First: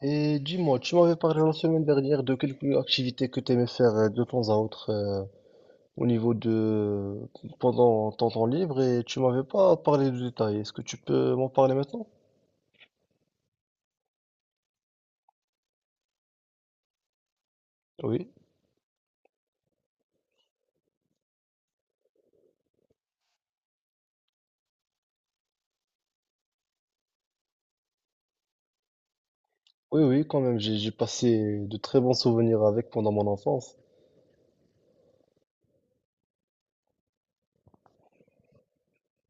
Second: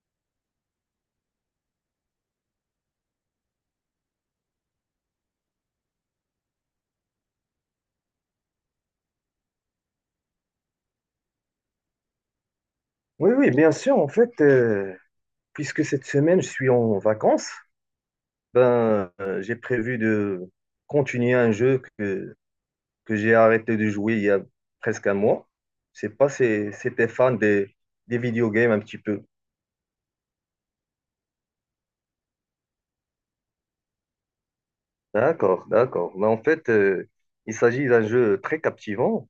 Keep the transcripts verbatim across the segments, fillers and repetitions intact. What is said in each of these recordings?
Et dis-moi, tu m'avais parlé la semaine dernière de quelques activités que tu aimais faire euh, de temps à autre euh, au niveau de pendant ton temps libre et tu m'avais pas parlé de détails. Est-ce que tu peux m'en parler maintenant? Oui, oui, bien sûr. En fait, euh, puisque cette semaine, je suis en vacances, Oui. ben, euh, j'ai prévu de continuer un jeu que, que j'ai arrêté de jouer il y a presque un mois. Je sais pas si c'était fan des, des video games un petit peu. Oui, oui, quand même, j'ai j'ai passé de très bons souvenirs avec pendant mon enfance. D'accord, d'accord. Mais en fait, euh, il s'agit d'un jeu très captivant.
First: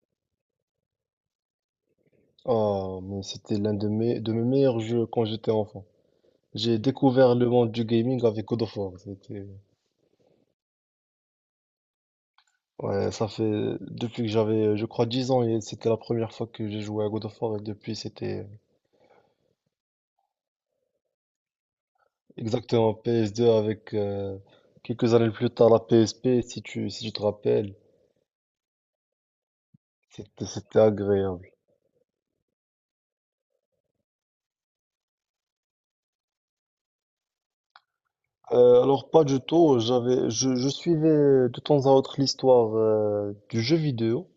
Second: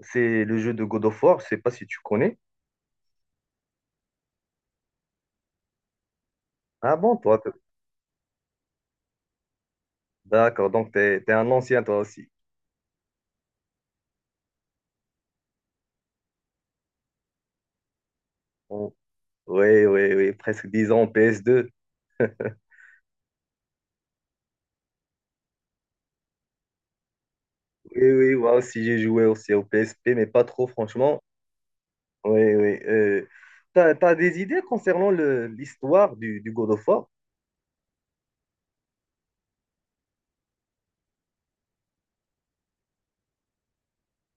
C'est le jeu de God of War. Je sais pas si tu connais. Ah, mais c'était l'un de mes de mes meilleurs jeux quand j'étais enfant. J'ai Ah bon, découvert toi, le t- monde du gaming avec God of War. C'était d'accord. Donc, tu es un ancien, toi aussi. Ouais, ça fait depuis que j'avais, je crois, dix ans et c'était la première fois que j'ai joué à God of War et depuis c'était Bon. Oui, oui, oui. Presque dix ans en p s deux. Exactement, P S deux avec euh, quelques années plus tard la P S P, si tu, si tu te rappelles, Oui, oui, moi aussi j'ai joué aussi au P S P, mais pas c'était, trop c'était franchement. agréable. Oui, oui. Euh, t'as, t'as des idées concernant le, l'histoire du, du God of War? Euh, alors pas du tout, j'avais, je, je suivais de temps à autre l'histoire euh, du jeu vidéo,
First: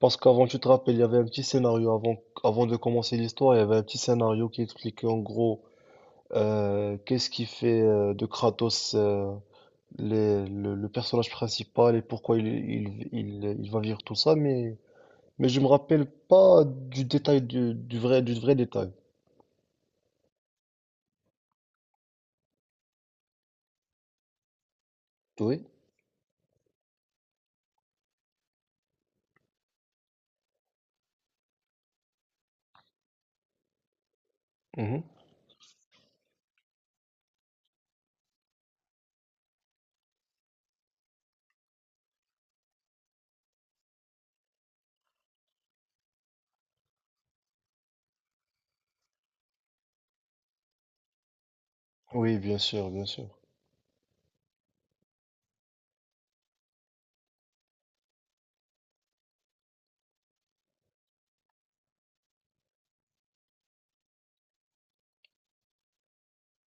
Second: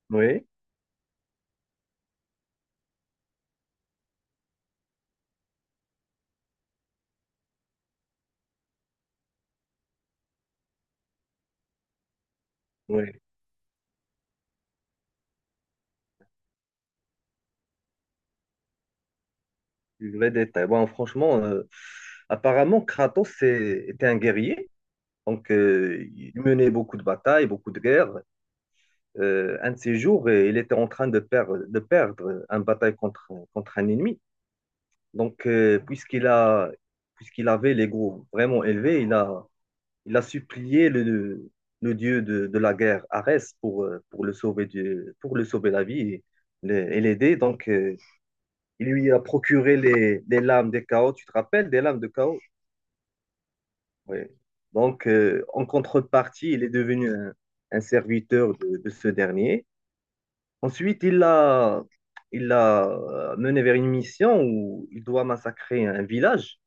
parce qu'avant, Oui, tu te rappelles, il y avait un petit scénario, avant, avant de commencer l'histoire, il y avait un petit scénario qui expliquait en gros euh, qu'est-ce qui fait euh, de Kratos euh, les- le, le personnage principal et pourquoi il, il, oui. il, il va vivre tout ça, mais. Mais je me rappelle pas du détail du, du vrai du vrai détail. Du vrai détail. Bon, franchement, euh, apparemment Kratos c'est- était un guerrier, donc Oui. euh, il menait beaucoup de batailles, beaucoup de guerres. Euh, un de ces jours, euh, il était en train de perdre, de perdre une bataille contre, contre un ennemi. Mhm. Donc, euh, puisqu'il a, puisqu'il avait l'ego vraiment élevé, il a il a supplié le, le dieu de, de la guerre, Arès, pour, euh, pour le sauver du, pour le sauver la vie et le- et l'aider. Donc, euh, il lui a procuré les, les lames des chaos, tu te rappelles, des lames de Oui, chaos? bien sûr, bien sûr. Oui. Donc, euh, en contrepartie, il est devenu un, un serviteur de, de ce dernier. Ensuite, il l'a il l'a euh, mené vers une mission où il doit massacrer un village.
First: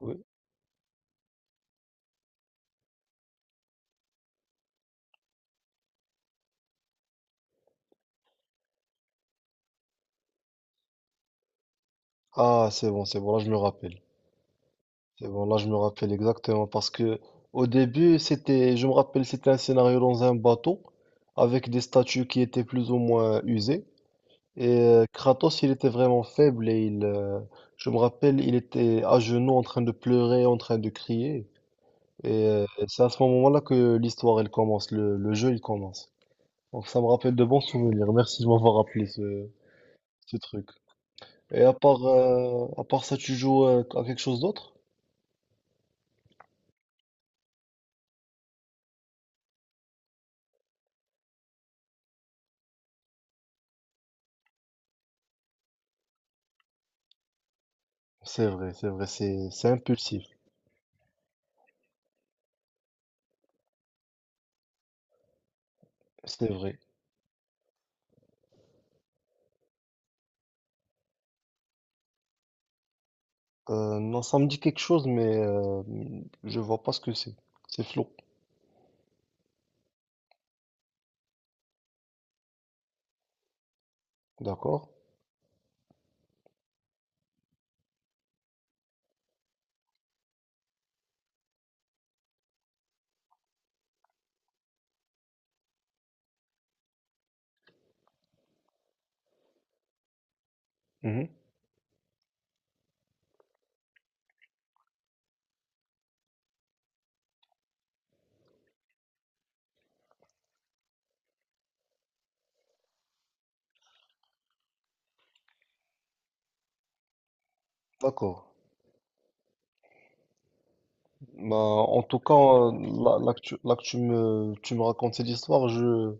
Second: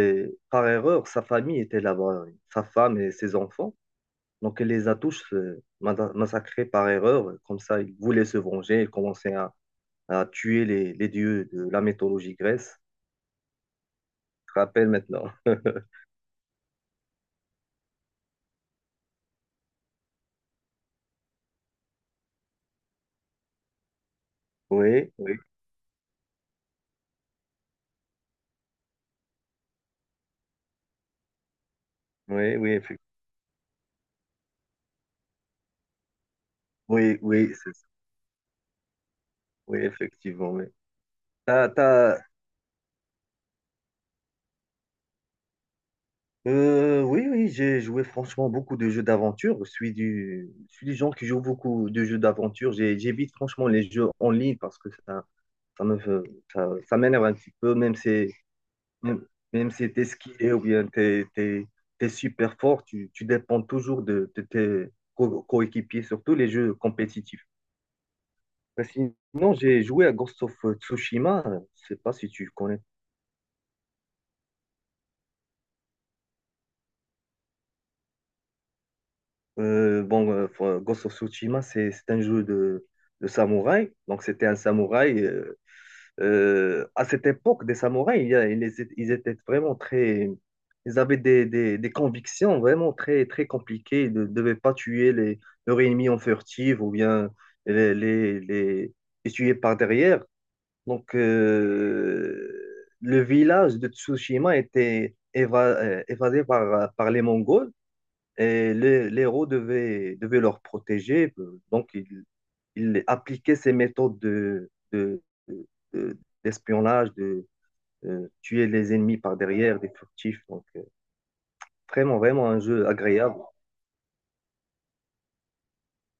Oui. par erreur, sa famille était là-bas, sa femme et ses enfants. Donc, il les a tous euh, mada- massacrés par erreur. Comme ça, il voulait se venger. Il commençait à, à tuer les, les dieux de la mythologie grecque. Ah, c'est bon, c'est bon, là je me rappelle. Je te rappelle C'est maintenant. bon, là je me rappelle exactement parce que au début, c'était je me rappelle, c'était un scénario dans un bateau avec des statues qui étaient plus ou moins usées et euh, Oui, oui, Kratos, il était vraiment faible et il euh, je me rappelle, il était à genoux en train de pleurer, en train de crier et oui, euh, oui, c'est effectivement. à ce moment-là que l'histoire elle commence, le le jeu il commence. Donc ça me Oui, rappelle de oui, bons c'est ça. souvenirs. Merci de m'avoir rappelé ce, Oui, ce effectivement. Oui. truc. Et T'as- à part, t'as- euh, à part ça, tu joues euh, à quelque chose d'autre? euh, oui, oui, j'ai joué franchement beaucoup de jeux d'aventure. Je suis du, je suis des gens qui jouent beaucoup de jeux d'aventure. J'ai- J'évite franchement les jeux en ligne parce que ça, ça me, fait- ça, ça m'énerve un petit peu, même si C'est vrai, c'est vrai, Même c'est, c'est même si tu es impulsif. skillé ou bien tu es super fort, tu, tu dépends toujours de, de tes co- coéquipiers, surtout les C'est jeux vrai. compétitifs. Ben, sinon, j'ai joué à Ghost of Tsushima, euh, je sais pas si tu connais. Euh, non, ça me dit quelque chose, mais euh, je vois pas ce que c'est. C'est flou. Euh, bon, euh, faut- Ghost of Tsushima, c'est c'est un jeu de, de samouraï. Donc, c'était un D'accord? samouraï. Euh, Euh, à cette époque des samouraïs, il y a- ils, étaient ils étaient vraiment très. Ils avaient des, des- des convictions vraiment très, très compliquées. Ils ne devaient pas tuer les, leurs ennemis en furtive ou bien les, les, les- les tuer par derrière. Donc, Mhm. euh, le village de Tsushima était éva- euh, évadé par, par les Mongols et les, les héros devaient, devaient leur protéger. Euh, Donc, ils il appliquait ses méthodes de, de- de- de- d'espionnage, de euh, D'accord. tuer les ennemis par derrière, des furtifs. Donc, euh, Bah, en tout vraiment, cas, vraiment un euh, jeu là, là agréable, que tu, là que tu me, tu me racontes cette histoire. je,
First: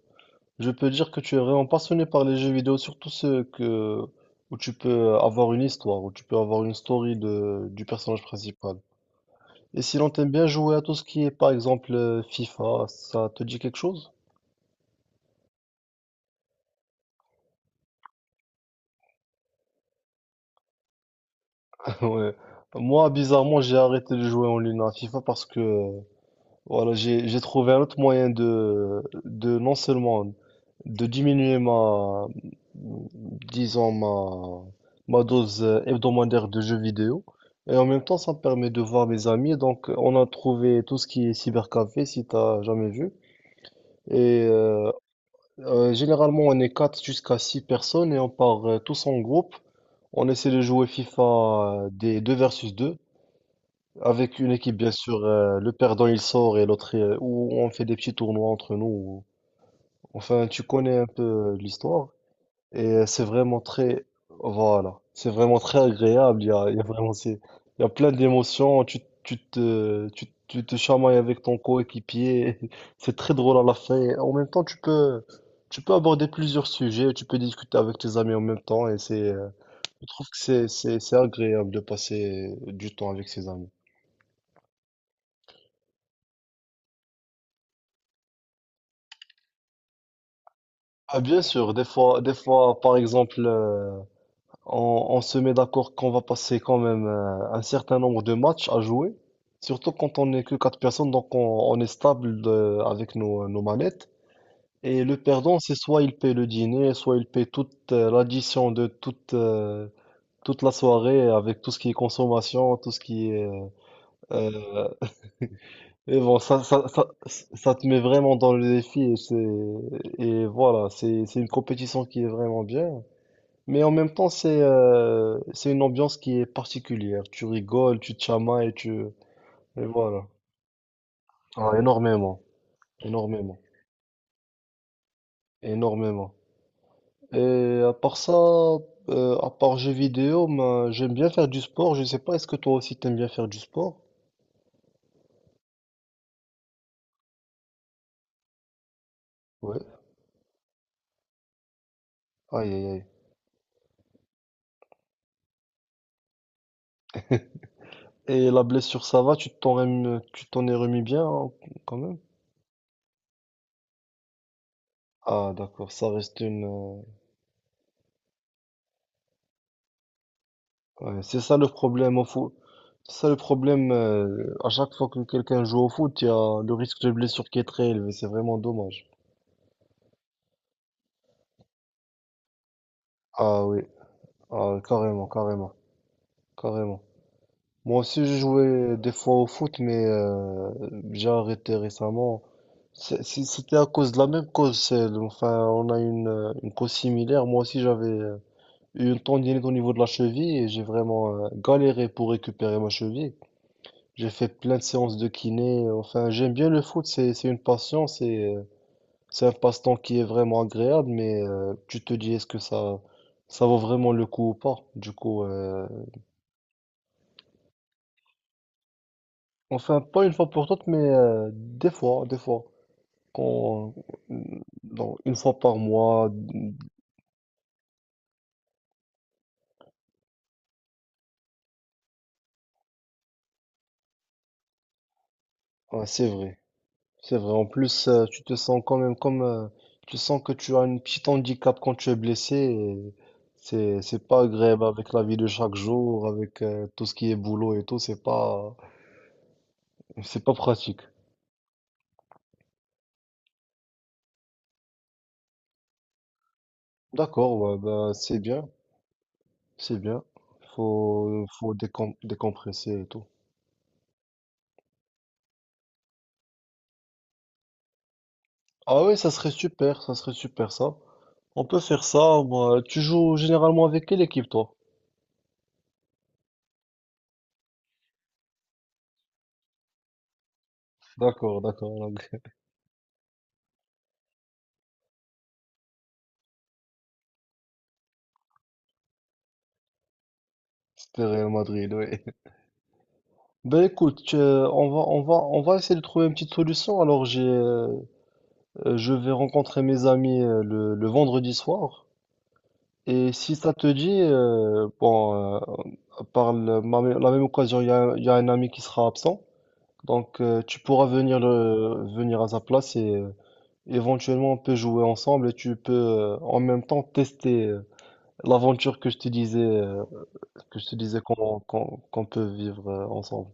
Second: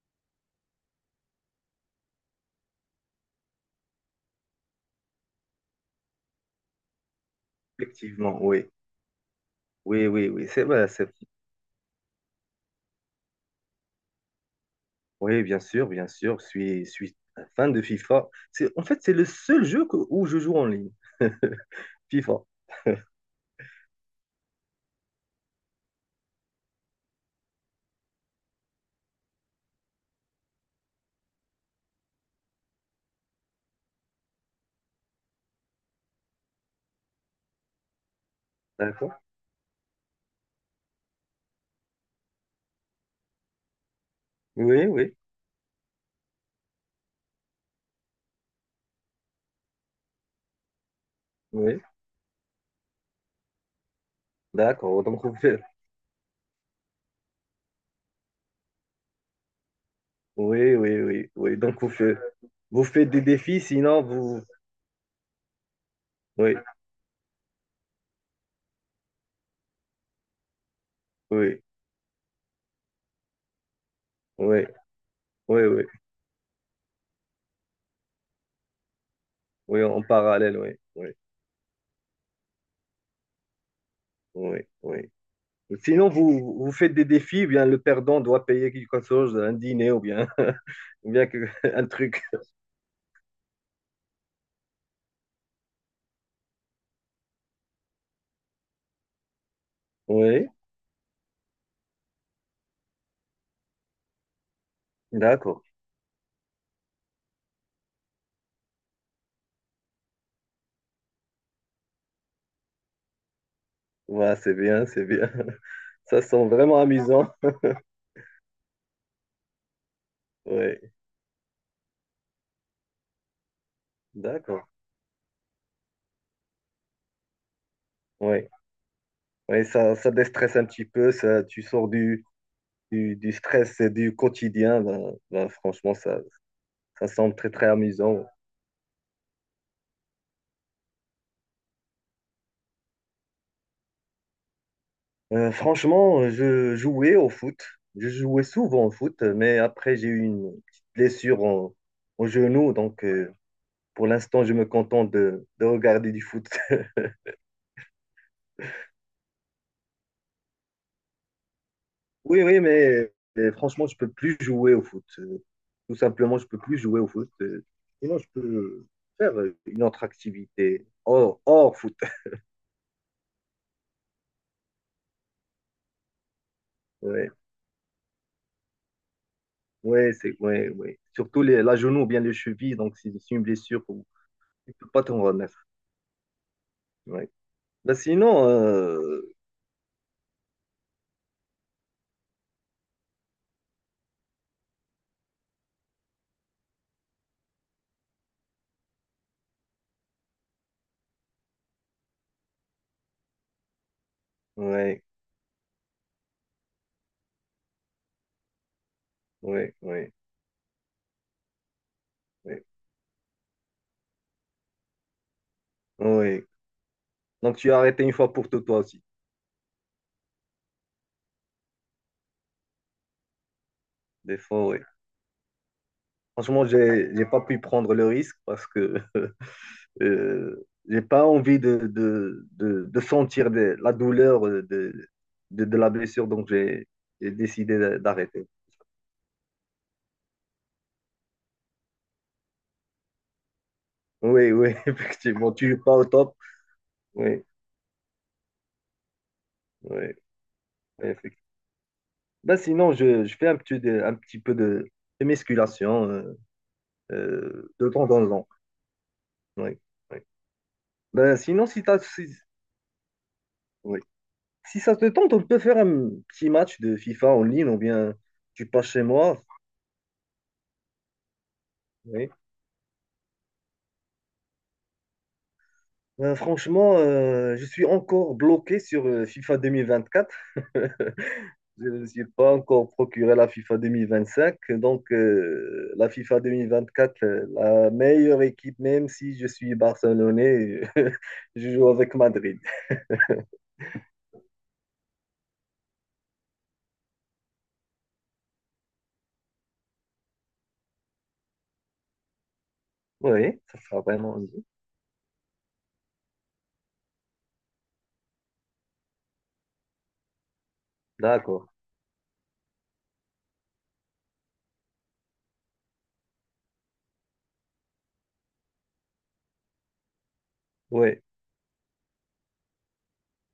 Je peux dire que tu es vraiment passionné par les jeux vidéo, surtout ceux que, où tu peux avoir une histoire, où tu peux avoir une story de, du personnage effectivement, oui. principal. Et Oui, sinon, oui, t'aimes oui, bien c'est jouer à vrai, tout ce c'est- qui est, par exemple, euh, FIFA, ça te dit quelque chose? Oui, bien sûr, bien sûr, je suis, je suis un fan de FIFA. C'est, en fait, c'est le seul jeu que- où je joue en ligne, Ouais. FIFA. Moi, bizarrement, j'ai arrêté de jouer en ligne à FIFA parce que euh, Voilà, j'ai j'ai trouvé un autre moyen de de non seulement de diminuer ma disons ma ma dose hebdomadaire de jeux vidéo et en même temps ça me permet de voir D'accord. mes amis, donc on a trouvé tout ce qui est cybercafé si t'as jamais vu, et Oui, euh, oui, euh, généralement on est quatre jusqu'à six personnes et on part euh, tous en groupe, on essaie de jouer FIFA oui. euh, des deux versus deux. Avec une équipe, bien D'accord. Donc sûr, vous euh, faites. le perdant il sort et l'autre, euh, ou on fait des petits tournois entre nous. ou- Enfin, tu Oui, connais oui, un peu oui, euh, oui. Donc vous l'histoire faites. Vous et euh, faites des c'est vraiment défis, sinon très, vous. voilà, c'est vraiment très agréable. Il y Oui, a, il y a vraiment, c'est- il y a plein d'émotions. Tu, tu te, tu, tu te chamailles avec ton oui, coéquipier. C'est très drôle à la fin. Et en même temps, oui. tu peux, Oui, tu oui, peux aborder plusieurs sujets. Tu peux discuter avec tes amis en même temps, et c'est, euh, oui, en je trouve que parallèle, c'est, oui, c'est, oui, c'est agréable de passer du temps avec ses amis. oui, oui. Sinon, vous, vous faites des défis, ou bien le perdant doit payer quelque chose, un dîner ou bien, ou Ah, bien bien que- sûr, des un fois, truc. des fois, par exemple, euh, on, on se met d'accord qu'on va passer quand même euh, un certain nombre de matchs à jouer, surtout quand on n'est Oui, que quatre personnes, donc on, on est stable de- avec nos, nos manettes. Et le perdant, d'accord. c'est soit il paye le dîner, soit il paye toute euh, l'addition de toute, euh, toute la soirée avec tout ce qui est consommation, tout ce qui est... euh, Ouais, c'est euh, bien, c'est bien. et Ça bon, sent ça, vraiment ça, ça, amusant. ça te met vraiment dans le défi, et c'est, et voilà, Oui, c'est, c'est une compétition qui est vraiment bien. Mais en même temps, c'est d'accord. euh, c'est une ambiance qui est particulière. Tu rigoles, tu te Oui, chamailles, tu... oui, Et ça, ça voilà. déstresse un petit peu, ça, tu Ah, sors du, énormément, du, du énormément, stress et du quotidien. Ben, ben, franchement, ça, énormément. ça semble très, très Et à part amusant. ça, euh, à part jeux vidéo, ben, j'aime bien faire du sport. Je sais pas, est-ce que toi aussi t'aimes bien faire du sport? Euh, franchement, euh, je jouais au foot. Je jouais souvent au foot, mais Ouais. après, j'ai eu une petite blessure au, au Aïe, genou. aïe, aïe. Donc, euh, pour l'instant, je me contente de, de regarder du foot. Et la blessure, ça va? Tu t'en rem- tu t'en es remis bien, hein, quand même? Oui, oui, mais euh, franchement, je peux plus jouer au foot. Euh, Ah, d'accord, Tout ça reste simplement, je peux plus jouer une, au foot. Euh, Sinon, je peux faire euh, une autre activité ouais, c'est hors, ça le hors foot. problème au foot. C'est ça le problème. euh, à chaque fois que quelqu'un joue au foot, il y a le risque de Ouais, blessure qui est très élevé. C'est vraiment dommage. ouais, c'est, ouais, ouais. Surtout les, la genou ou bien les chevilles. Donc, c'est c'est une Ah oui, blessure où tu ah, peux pas t'en carrément, remettre. carrément, carrément. Ouais. Ben, Moi aussi, j'ai sinon, joué des euh, fois au foot, mais euh, j'ai arrêté récemment. C'est- c'est- C'était à cause de la même cause. celle- Enfin, on a une, euh, une cause similaire. Moi aussi, j'avais euh, eu une tendinite au niveau de la cheville et j'ai vraiment euh, galéré pour récupérer ma cheville. J'ai fait plein de ouais. séances de kiné. Enfin, j'aime bien le foot, c'est c'est une passion, c'est euh, c'est un Oui, passe-temps oui, qui est vraiment agréable, mais euh, tu te dis, est-ce que oui, ça ça vaut vraiment le coup ou pas? Du coup, euh, oui. Donc tu as arrêté une fois pour tout toi aussi. enfin pas une fois pour toutes, mais euh, des fois, des fois, quand euh, Des fois, oui. dans- une fois par mois, Franchement, j'ai, j'ai pas pu prendre le risque parce que euh, j'ai pas envie de, de, de, de sentir de- la douleur euh, de, de, de la ouais, blessure, c'est donc vrai. j'ai j'ai C'est vrai, en décidé d'a- plus, euh, tu d'arrêter. te sens quand même comme... euh, tu sens que tu as un petit handicap quand tu es blessé, et C'est, c'est pas Oui, oui, agréable avec la vie de effectivement, tu chaque es pas au jour, top. avec euh, tout ce qui est Oui, boulot et tout. C'est pas, oui, c'est pas pratique. effectivement. Ben, sinon, je, je fais un petit, de- un petit peu de, de musculation euh, D'accord, euh, ouais, de temps bah, en c'est temps. bien, Oui, c'est oui. bien. Ben, Faut, sinon, faut si tu as... décom- décompresser et tout. Si ça te tente, on peut faire un petit match de FIFA en ligne ou bien tu passes Ah chez oui, ça moi. serait super, ça serait super ça. On peut faire Oui. ça, moi. Tu joues généralement avec quelle équipe, toi? Euh, franchement, euh, je suis encore bloqué sur euh, FIFA vingt vingt-quatre. D'accord, Je d'accord. ne me suis donc, pas encore procuré la FIFA vingt vingt-cinq. Donc, euh, la FIFA vingt vingt-quatre, euh, la meilleure équipe, même si je suis barcelonais, C'était Real je joue Madrid, oui. avec Madrid. Ben écoute, euh, on va, on va, on va essayer de trouver une petite solution. Alors j'ai, euh, euh, je vais rencontrer mes amis euh, le, le vendredi soir. Et si Oui, ça ça te sera dit, vraiment. euh, bon, euh, par le- ma- la même occasion, il y a, il y a un ami qui sera absent. Donc euh, tu pourras venir, D'accord. le, venir à sa place, et euh, éventuellement on peut jouer ensemble, et tu peux euh, en même temps tester euh, l'aventure que je te disais, euh, que je te disais Oui, qu'on qu'on qu'on peut vivre euh, ensemble.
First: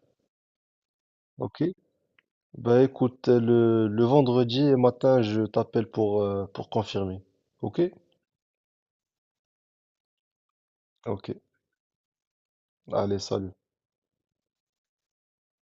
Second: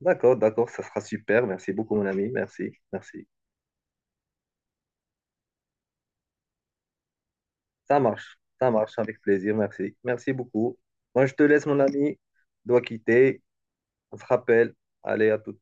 d'accord, d'accord, ça sera super. Ok? Merci beaucoup, mon ami. Merci, Bah merci. écoute, le, le vendredi matin, je t'appelle pour, euh, pour confirmer. Ok? Ça marche, ça marche avec plaisir, merci. Merci beaucoup. Moi, Ok. je te laisse, mon ami. Je dois Allez, quitter. salut. On se rappelle. Allez, à tout.